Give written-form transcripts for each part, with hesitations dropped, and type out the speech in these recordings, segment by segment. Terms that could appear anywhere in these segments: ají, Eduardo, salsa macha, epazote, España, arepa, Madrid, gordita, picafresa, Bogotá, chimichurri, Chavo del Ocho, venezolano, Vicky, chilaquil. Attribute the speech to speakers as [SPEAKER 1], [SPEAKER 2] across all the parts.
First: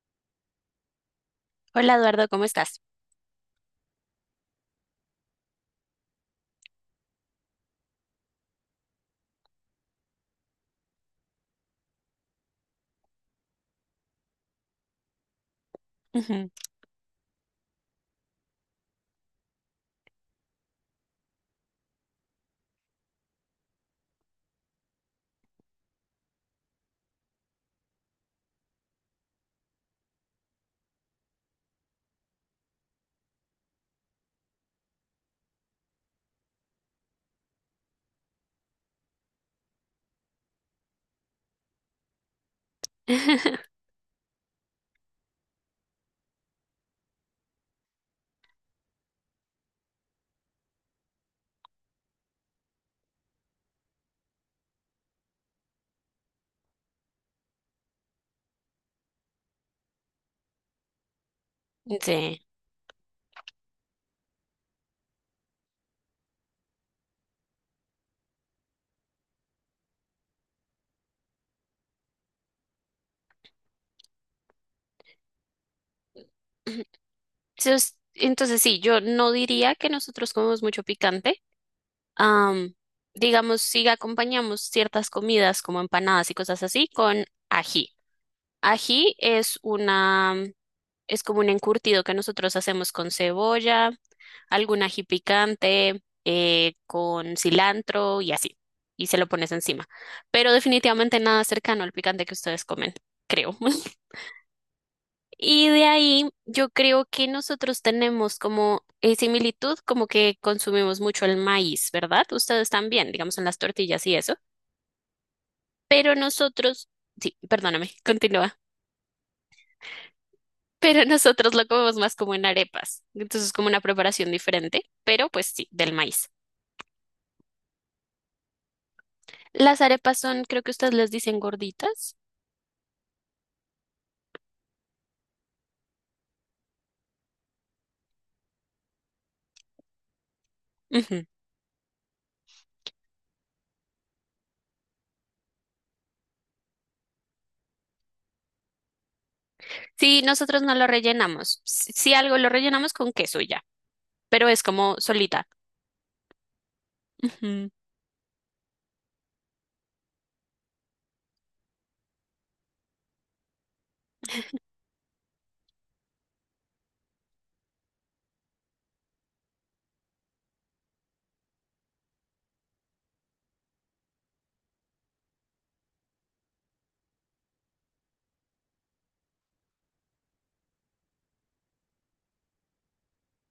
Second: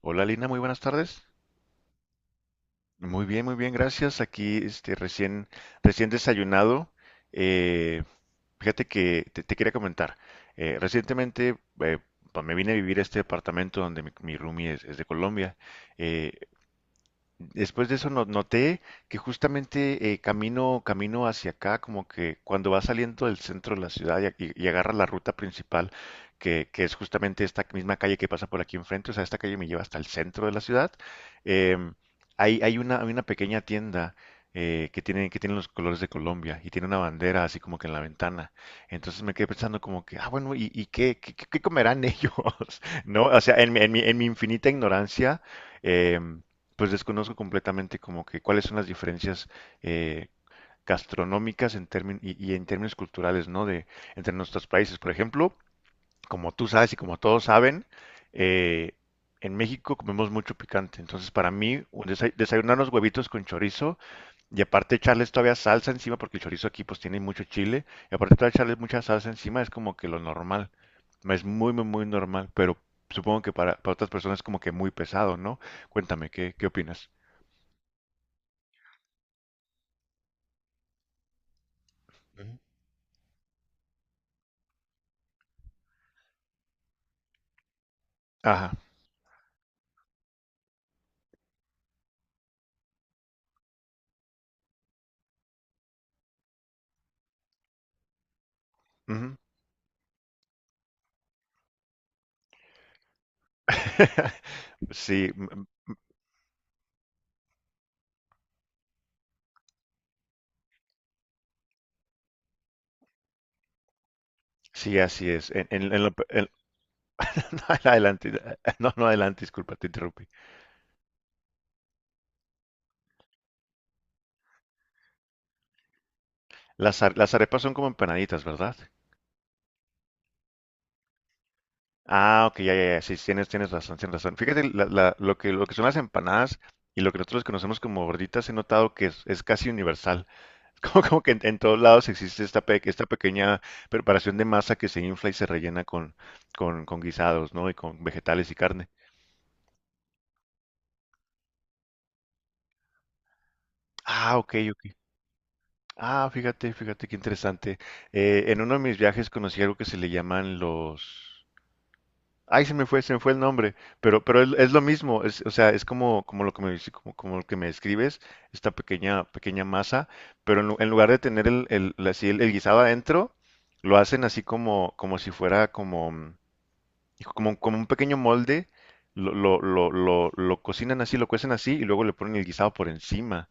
[SPEAKER 1] Hola Lina, muy buenas tardes.
[SPEAKER 2] Hola Eduardo, ¿cómo estás?
[SPEAKER 1] Muy bien, gracias. Aquí recién, recién desayunado. Eh, Fíjate que te quería comentar. Recientemente eh, me vine a vivir a este departamento donde mi roomie es de Colombia. Eh,
[SPEAKER 2] Ujú.
[SPEAKER 1] Después de eso noté que justamente camino, camino hacia acá, como que cuando vas saliendo del centro de la ciudad y agarras la ruta principal, que es justamente esta misma calle que pasa por aquí enfrente. O sea, esta calle me lleva hasta el centro de la ciudad. em, Hay una pequeña tienda que tiene los colores de Colombia y tiene una bandera así como que en la ventana. Entonces me quedé pensando como que, ah, bueno, ¿Y qué comerán ellos? ¿No? O sea, en mi infinita ignorancia. em, pues desconozco completamente como que cuáles son las diferencias eh, gastronómicas y en términos culturales, ¿no? De entre nuestros países. Por ejemplo, como tú sabes y como todos saben, eh, en México comemos mucho picante. Entonces, para mí, un
[SPEAKER 2] Sí.
[SPEAKER 1] desayunar unos huevitos con chorizo y aparte echarles todavía salsa encima, porque el chorizo aquí pues tiene mucho chile, y aparte todavía echarles mucha salsa encima es como que lo normal. Es muy, muy, muy normal, pero supongo que para otras personas es como que muy pesado, ¿no? Cuéntame, ¿ qué opinas?
[SPEAKER 2] Entonces sí, yo no diría que nosotros comemos mucho picante. Am, digamos, sí acompañamos ciertas comidas como empanadas y cosas así con ají.
[SPEAKER 1] Ajá.
[SPEAKER 2] Ají es una, es como un encurtido que nosotros hacemos con cebolla, algún ají picante, con cilantro y así. Y se lo
[SPEAKER 1] Ujú.
[SPEAKER 2] pones encima. Pero definitivamente nada cercano al picante que ustedes comen, creo.
[SPEAKER 1] Sí, mm,
[SPEAKER 2] Y de ahí yo creo que nosotros tenemos como similitud, como que consumimos mucho el maíz, ¿verdad? Ustedes también, digamos, en las tortillas y eso.
[SPEAKER 1] sí, así es. En lo
[SPEAKER 2] Pero
[SPEAKER 1] pe- en-
[SPEAKER 2] nosotros, sí,
[SPEAKER 1] No,
[SPEAKER 2] perdóname,
[SPEAKER 1] adelante,
[SPEAKER 2] continúa.
[SPEAKER 1] no, no, adelante, disculpa, te interrumpí.
[SPEAKER 2] Pero nosotros lo comemos más como en arepas. Entonces es como una preparación diferente, pero pues sí, del maíz.
[SPEAKER 1] Las arepas son como empanaditas, ¿verdad?
[SPEAKER 2] Las arepas son, creo que ustedes les dicen gorditas.
[SPEAKER 1] Ah, ok, ya, ya, ya, sí, tienes, tienes razón, tienes razón. Fíjate, lo que son las empanadas y lo que nosotros conocemos como gorditas, he notado que es casi universal. Como, como
[SPEAKER 2] Ujú.
[SPEAKER 1] que en todos lados existe esta pequeña preparación de masa que se infla y se rellena con guisados, ¿no? Y con vegetales y carne.
[SPEAKER 2] Sí, nosotros no lo rellenamos. Si si algo lo rellenamos con queso y ya,
[SPEAKER 1] Ah,
[SPEAKER 2] pero
[SPEAKER 1] ok,
[SPEAKER 2] es como
[SPEAKER 1] ok.
[SPEAKER 2] solita.
[SPEAKER 1] Ah, fíjate, fíjate qué
[SPEAKER 2] Ujú.
[SPEAKER 1] interesante. En uno de mis viajes conocí algo que se le llaman los... Ay, se me fue el nombre, pero es lo mismo. Es, o sea, es como, como lo que me, dice- como, como lo que me describes, esta pequeña, pequeña masa, pero en lugar de tener así el guisado adentro, lo hacen así como, como si fuera como, y como, como un pequeño molde, lo cocinan así, lo cuecen así y luego le ponen el guisado por encima.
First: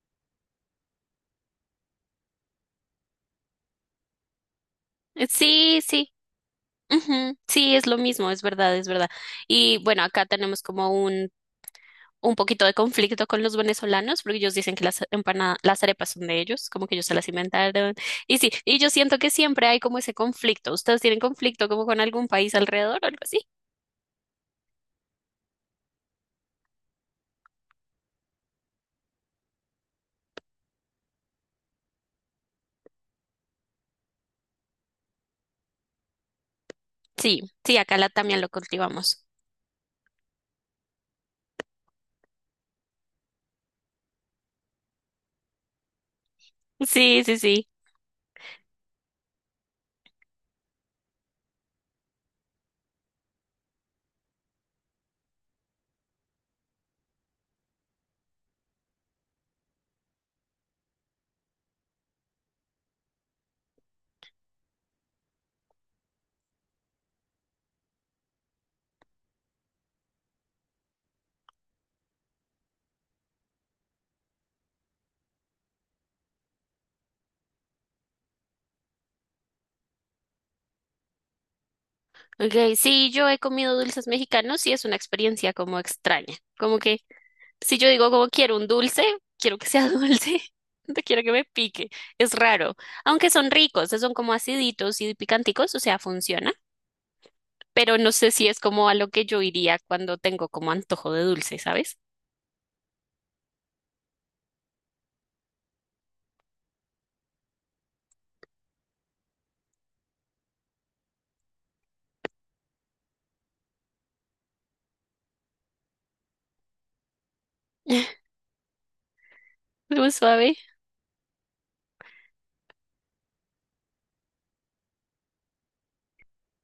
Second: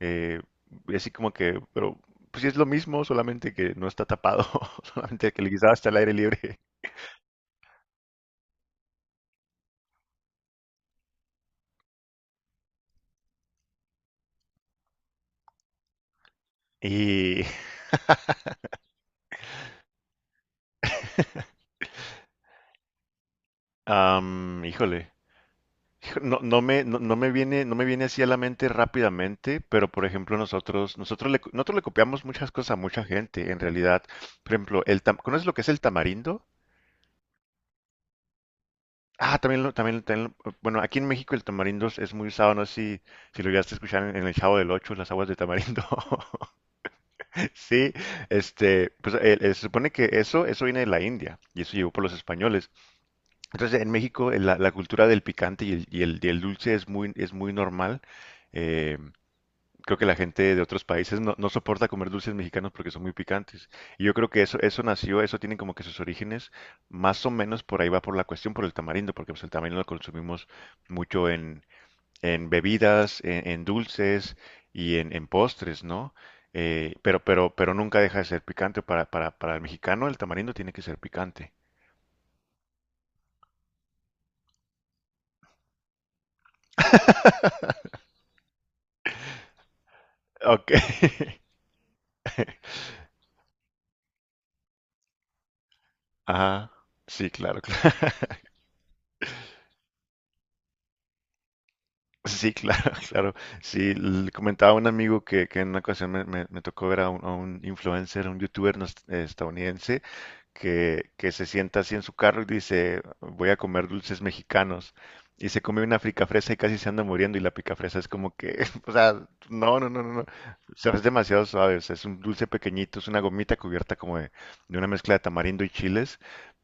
[SPEAKER 1] Eh, y así como que, pero pues sí es lo mismo, solamente que no está tapado, solamente que el guisado
[SPEAKER 2] Sí,
[SPEAKER 1] está al aire
[SPEAKER 2] sí.
[SPEAKER 1] libre.
[SPEAKER 2] Ujú, sí, es lo mismo, es verdad, es verdad. Y bueno, acá tenemos como un poquito de conflicto con los venezolanos, porque ellos dicen que las empanadas, las arepas son de ellos, como que ellos se las
[SPEAKER 1] Y,
[SPEAKER 2] inventaron. Y sí, y yo siento que siempre hay como ese conflicto. ¿Ustedes tienen conflicto como con algún país alrededor o algo así?
[SPEAKER 1] híjole, no me viene, no me viene así a la mente rápidamente, pero por ejemplo nosotros le copiamos muchas cosas a mucha gente, en realidad. Por ejemplo, ¿conoces lo que es el tamarindo?
[SPEAKER 2] Sí, sí, acá también lo cultivamos.
[SPEAKER 1] Ah, también lo, también, bueno, aquí en México el tamarindo es muy usado, no sé si, si lo llegaste a escuchar en el Chavo del Ocho, las aguas de tamarindo.
[SPEAKER 2] Sí, sí, sí.
[SPEAKER 1] Sí, este, pues se supone que eso viene de la India y eso llegó por los españoles. Entonces en México la cultura del picante y el dulce es muy normal. eh, Creo que la gente de otros países no, no soporta comer dulces mexicanos porque son muy picantes. Y yo creo que eso nació, eso tiene como que sus orígenes, más o menos por ahí va por la cuestión, por el tamarindo, porque pues, el tamarindo lo consumimos mucho en bebidas, en dulces y en postres, ¿no? Pero pero nunca deja de ser picante. Para el mexicano el tamarindo tiene que ser picante.
[SPEAKER 2] Okay, sí, yo he comido dulces mexicanos y es una experiencia como extraña. Como que si yo digo como quiero un dulce, quiero que sea dulce,
[SPEAKER 1] Ok.
[SPEAKER 2] no quiero que me pique. Es raro. Aunque son ricos, son como aciditos y picanticos, o sea, funciona.
[SPEAKER 1] Ajá. Sí, claro, claro.
[SPEAKER 2] Pero no sé si es como a lo que yo iría cuando tengo como antojo de dulce, ¿sabes?
[SPEAKER 1] Sí, claro, claro. Sí, comentaba a un amigo que en una ocasión me tocó ver a a un influencer, un youtuber estadounidense, que se sienta así en su carro y dice, voy a comer dulces mexicanos. Y se come una picafresa y casi se anda muriendo. Y la picafresa es como que, o sea, no, no, no,
[SPEAKER 2] Muy
[SPEAKER 1] no, no.
[SPEAKER 2] suave.
[SPEAKER 1] O sea, es demasiado suave. O sea, es un dulce pequeñito, es una gomita cubierta como de una mezcla de tamarindo y chiles.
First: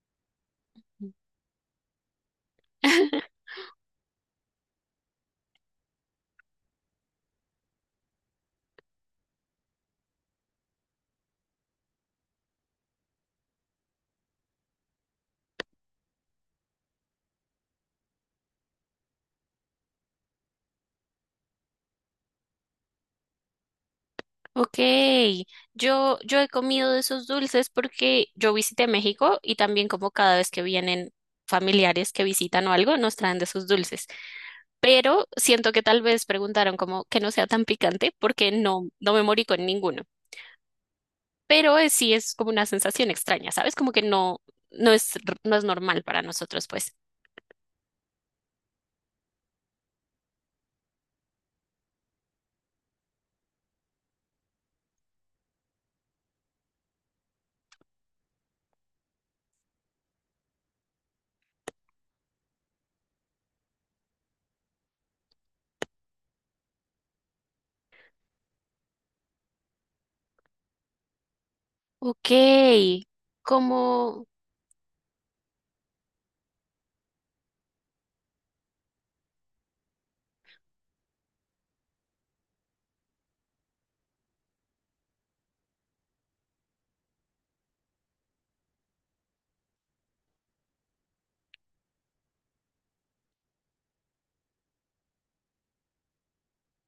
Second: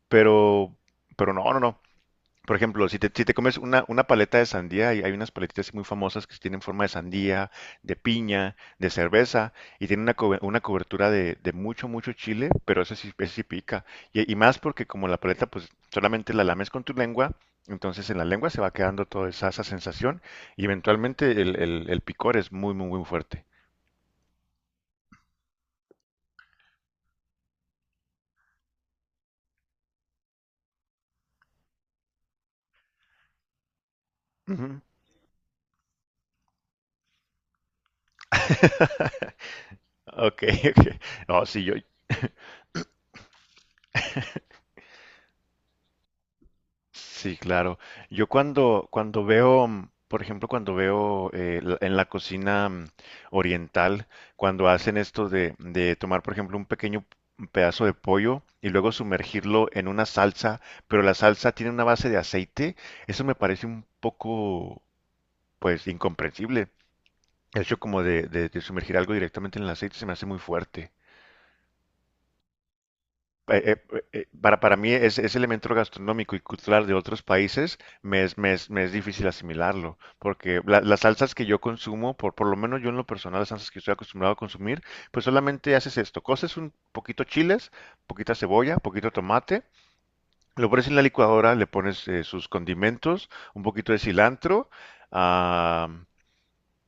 [SPEAKER 1] Pero, pero no, no, no. Por ejemplo, si te comes una paleta de sandía, hay unas paletitas así muy famosas que tienen forma de sandía, de piña, de cerveza, y tienen una cobertura de mucho, mucho chile, pero ese sí pica. Y más porque como la paleta, pues solamente la lames con tu lengua, entonces en la lengua se va quedando toda esa, esa sensación, y eventualmente el picor es muy, muy, muy fuerte.
[SPEAKER 2] Ok, yo he comido de esos dulces porque yo visité México y también como cada vez que vienen familiares que visitan o algo, nos traen de esos dulces.
[SPEAKER 1] Ujú.
[SPEAKER 2] Pero siento que tal vez preguntaron como que no sea tan picante porque no me morí con ninguno.
[SPEAKER 1] Ok, ok. No, sí, yo,
[SPEAKER 2] Pero sí es como una sensación extraña, ¿sabes? Como que no es normal para nosotros, pues.
[SPEAKER 1] sí, claro. Yo cuando, cuando veo, mm, por ejemplo, cuando veo en la cocina oriental, cuando hacen esto de tomar, por ejemplo, un pequeño pedazo de pollo y luego sumergirlo en una salsa, pero la salsa tiene una base de aceite, eso me parece un poco, pues, incomprensible. El hecho como de sumergir algo directamente en el aceite se me hace muy fuerte.
[SPEAKER 2] Ok, como...
[SPEAKER 1] Para mí es ese elemento gastronómico y cultural de otros países me es, me es, me es difícil asimilarlo, porque las salsas que yo consumo, por lo menos yo en lo personal, las salsas que estoy acostumbrado a consumir, pues solamente haces esto, coces un poquito chiles, poquita cebolla, poquito tomate, lo pones en la licuadora, le pones sus condimentos, un poquito de cilantro, ah,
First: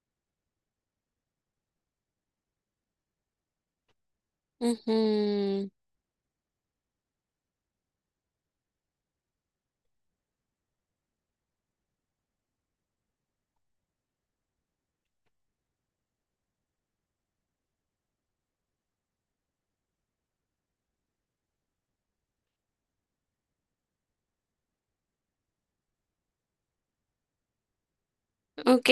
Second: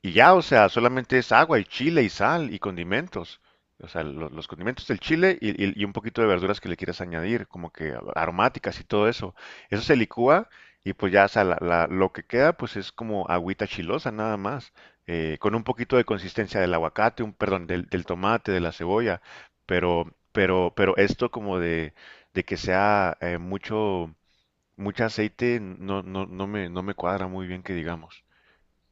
[SPEAKER 1] y ya, o sea, solamente es agua y chile y sal y condimentos. O sea, los condimentos del chile
[SPEAKER 2] Ujú,
[SPEAKER 1] y un poquito de verduras que le quieras añadir, como que aromáticas y todo eso. Eso se licúa y pues ya. O sea, lo que queda pues es como agüita chilosa nada más, con un poquito de consistencia del aguacate, un, perdón, del tomate, de la cebolla, pero esto como de que sea mucho, mucho aceite no, no, no me cuadra muy bien que digamos.
[SPEAKER 2] ok,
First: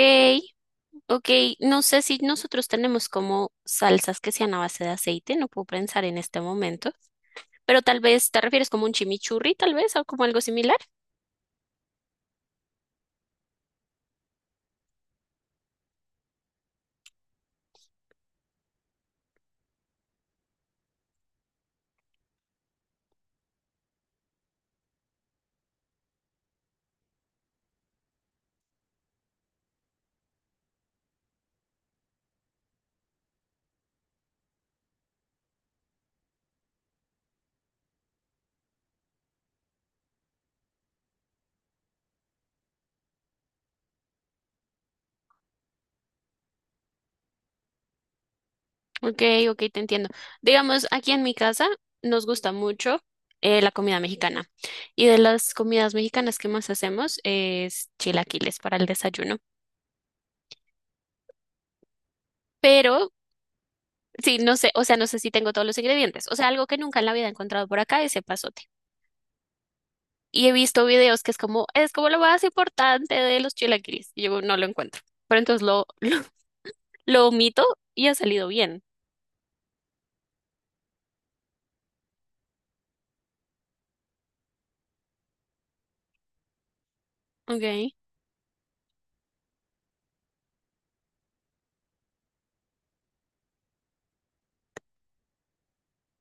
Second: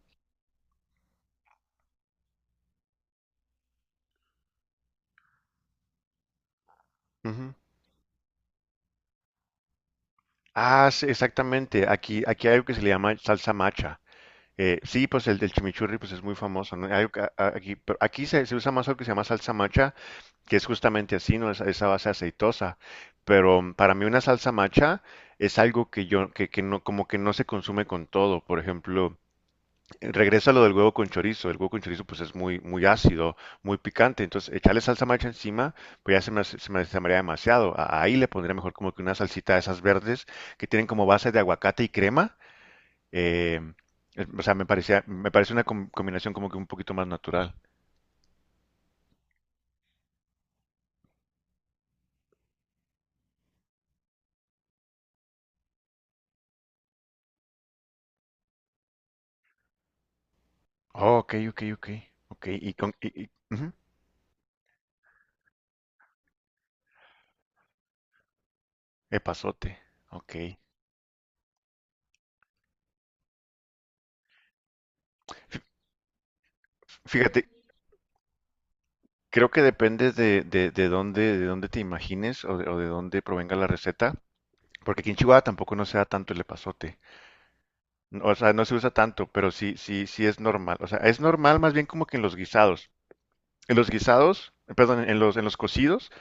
[SPEAKER 2] ok, no sé si nosotros tenemos como salsas que sean a base de aceite, no puedo pensar en este momento,
[SPEAKER 1] Ujú.
[SPEAKER 2] pero tal vez te refieres como un chimichurri, tal vez, o como algo similar.
[SPEAKER 1] Ah, sí, exactamente. Aquí, aquí hay algo que se le llama salsa macha. Sí, pues el del chimichurri pues es muy famoso, ¿no? Hay algo que- a- aquí, pero Aquí se usa más algo que se llama salsa macha, que es justamente así, ¿no? Esa base aceitosa. Pero mm, para mí una salsa macha es algo que que no, como que no se consume con todo. Por ejemplo, regresa lo del huevo con chorizo. El huevo con chorizo pues es muy, muy ácido, muy picante. Entonces echarle salsa macha encima pues ya se me, hace- se me haría demasiado. Ahí le pondría mejor como que una salsita de esas verdes que tienen como base de aguacate y crema. Eh, o sea, me parecía, me parece una combinación como que un poquito más natural.
[SPEAKER 2] Ok, ok, te entiendo. Digamos, aquí en mi casa nos gusta mucho la comida mexicana. Y de las comidas mexicanas que más hacemos es chilaquiles para el desayuno.
[SPEAKER 1] Oh, ok, ok, ok. Ok, y con...
[SPEAKER 2] Pero
[SPEAKER 1] Ujú,
[SPEAKER 2] sí, no sé, o sea, no sé si tengo todos los ingredientes. O sea, algo que nunca en la vida he encontrado por acá es epazote.
[SPEAKER 1] epazote. Ok.
[SPEAKER 2] Y he visto videos que es como lo más importante de los chilaquiles. Y yo no lo encuentro. Pero entonces lo, lo
[SPEAKER 1] Fíjate,
[SPEAKER 2] omito y ha salido bien.
[SPEAKER 1] creo que depende de dónde te imagines o o de dónde provenga la receta, porque aquí en Chihuahua tampoco no se da tanto el epazote.
[SPEAKER 2] Ok,
[SPEAKER 1] No, o sea, no se usa tanto, pero sí, sí, sí es normal. O sea, es normal más bien como que en los guisados. En los guisados, perdón, en los cocidos,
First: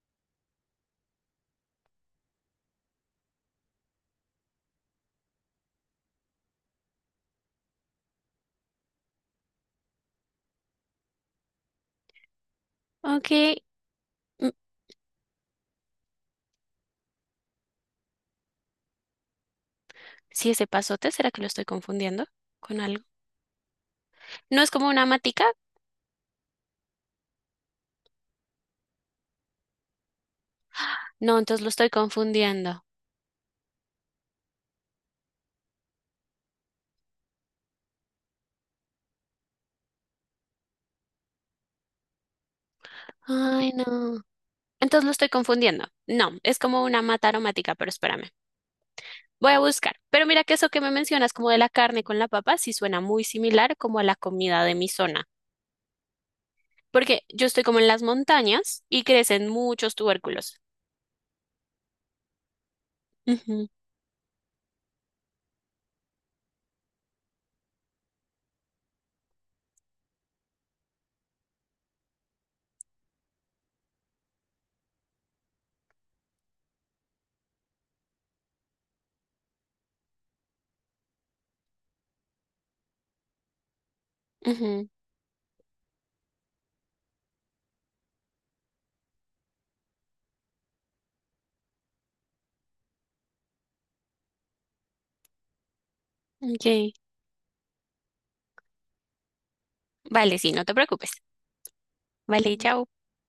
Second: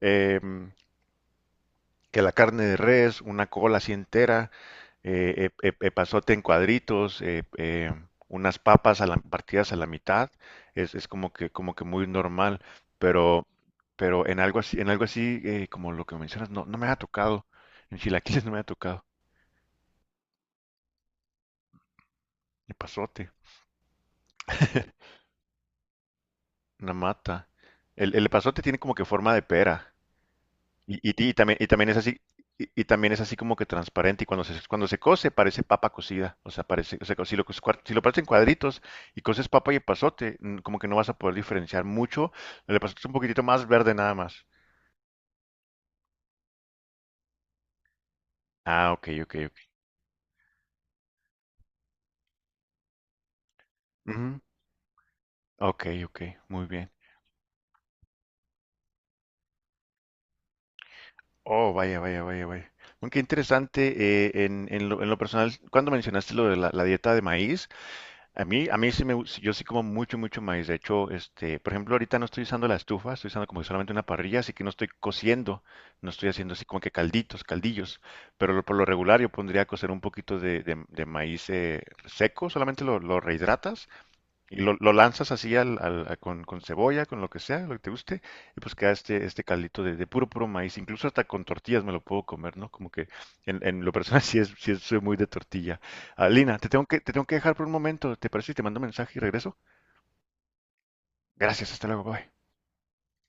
[SPEAKER 1] em, que la carne de res, una cola así entera, pasote en cuadritos, unas papas partidas a la mitad, es como que muy normal,
[SPEAKER 2] ok.
[SPEAKER 1] pero, pero
[SPEAKER 2] Mm,
[SPEAKER 1] en algo así como lo que mencionas, no, no me ha tocado, en chilaquiles no me ha tocado,
[SPEAKER 2] sí, es epazote, ¿será que lo estoy confundiendo
[SPEAKER 1] el
[SPEAKER 2] con algo?
[SPEAKER 1] pasote,
[SPEAKER 2] ¿No es como una matica?
[SPEAKER 1] una mata. El epazote tiene como que forma de pera,
[SPEAKER 2] No, entonces
[SPEAKER 1] y
[SPEAKER 2] lo
[SPEAKER 1] también
[SPEAKER 2] estoy
[SPEAKER 1] es así, y
[SPEAKER 2] confundiendo.
[SPEAKER 1] también es así como que transparente. Y cuando se cose, parece papa cocida. O sea, parece, o sea, si lo partes en cuadritos y coces papa y epazote, mm, como que no vas a poder diferenciar mucho. El epazote es un poquitito más
[SPEAKER 2] Ay,
[SPEAKER 1] verde nada
[SPEAKER 2] no.
[SPEAKER 1] más.
[SPEAKER 2] Entonces lo estoy confundiendo. No, es como una mata aromática, pero espérame.
[SPEAKER 1] Ah, ok, ok,
[SPEAKER 2] Voy
[SPEAKER 1] ok.
[SPEAKER 2] a buscar. Pero mira que eso que me mencionas como de la carne con la papa sí suena muy similar como a la
[SPEAKER 1] Ujú,
[SPEAKER 2] comida de mi zona.
[SPEAKER 1] ok, ok, muy bien.
[SPEAKER 2] Porque yo estoy como en las montañas y crecen muchos tubérculos.
[SPEAKER 1] Oh, vaya, vaya, vaya, vaya. Bueno, qué
[SPEAKER 2] Ujú,
[SPEAKER 1] interesante. En lo, en lo personal, cuando mencionaste lo de la, la dieta de maíz, a mí, a mí sí yo sí como mucho, mucho maíz. De hecho, este, por ejemplo, ahorita no estoy usando la estufa, estoy usando como solamente una parrilla, así que no estoy cociendo, no estoy haciendo así como que calditos, caldillos. Pero por lo regular yo pondría a cocer un poquito de maíz seco, solamente lo rehidratas y
[SPEAKER 2] ujú.
[SPEAKER 1] lo lanzas así con cebolla, con lo que sea, lo que te guste, y pues queda este, este caldito de puro, puro maíz. Incluso hasta con tortillas me lo puedo comer, ¿no? Como que en lo personal sí, es, soy muy de tortilla. Ah, Lina,
[SPEAKER 2] Ok.
[SPEAKER 1] te tengo que dejar por un momento, ¿te parece si te mando un mensaje y regreso?
[SPEAKER 2] Vale, sí, no te preocupes.
[SPEAKER 1] Gracias, hasta luego, bye.
[SPEAKER 2] Vale, chao.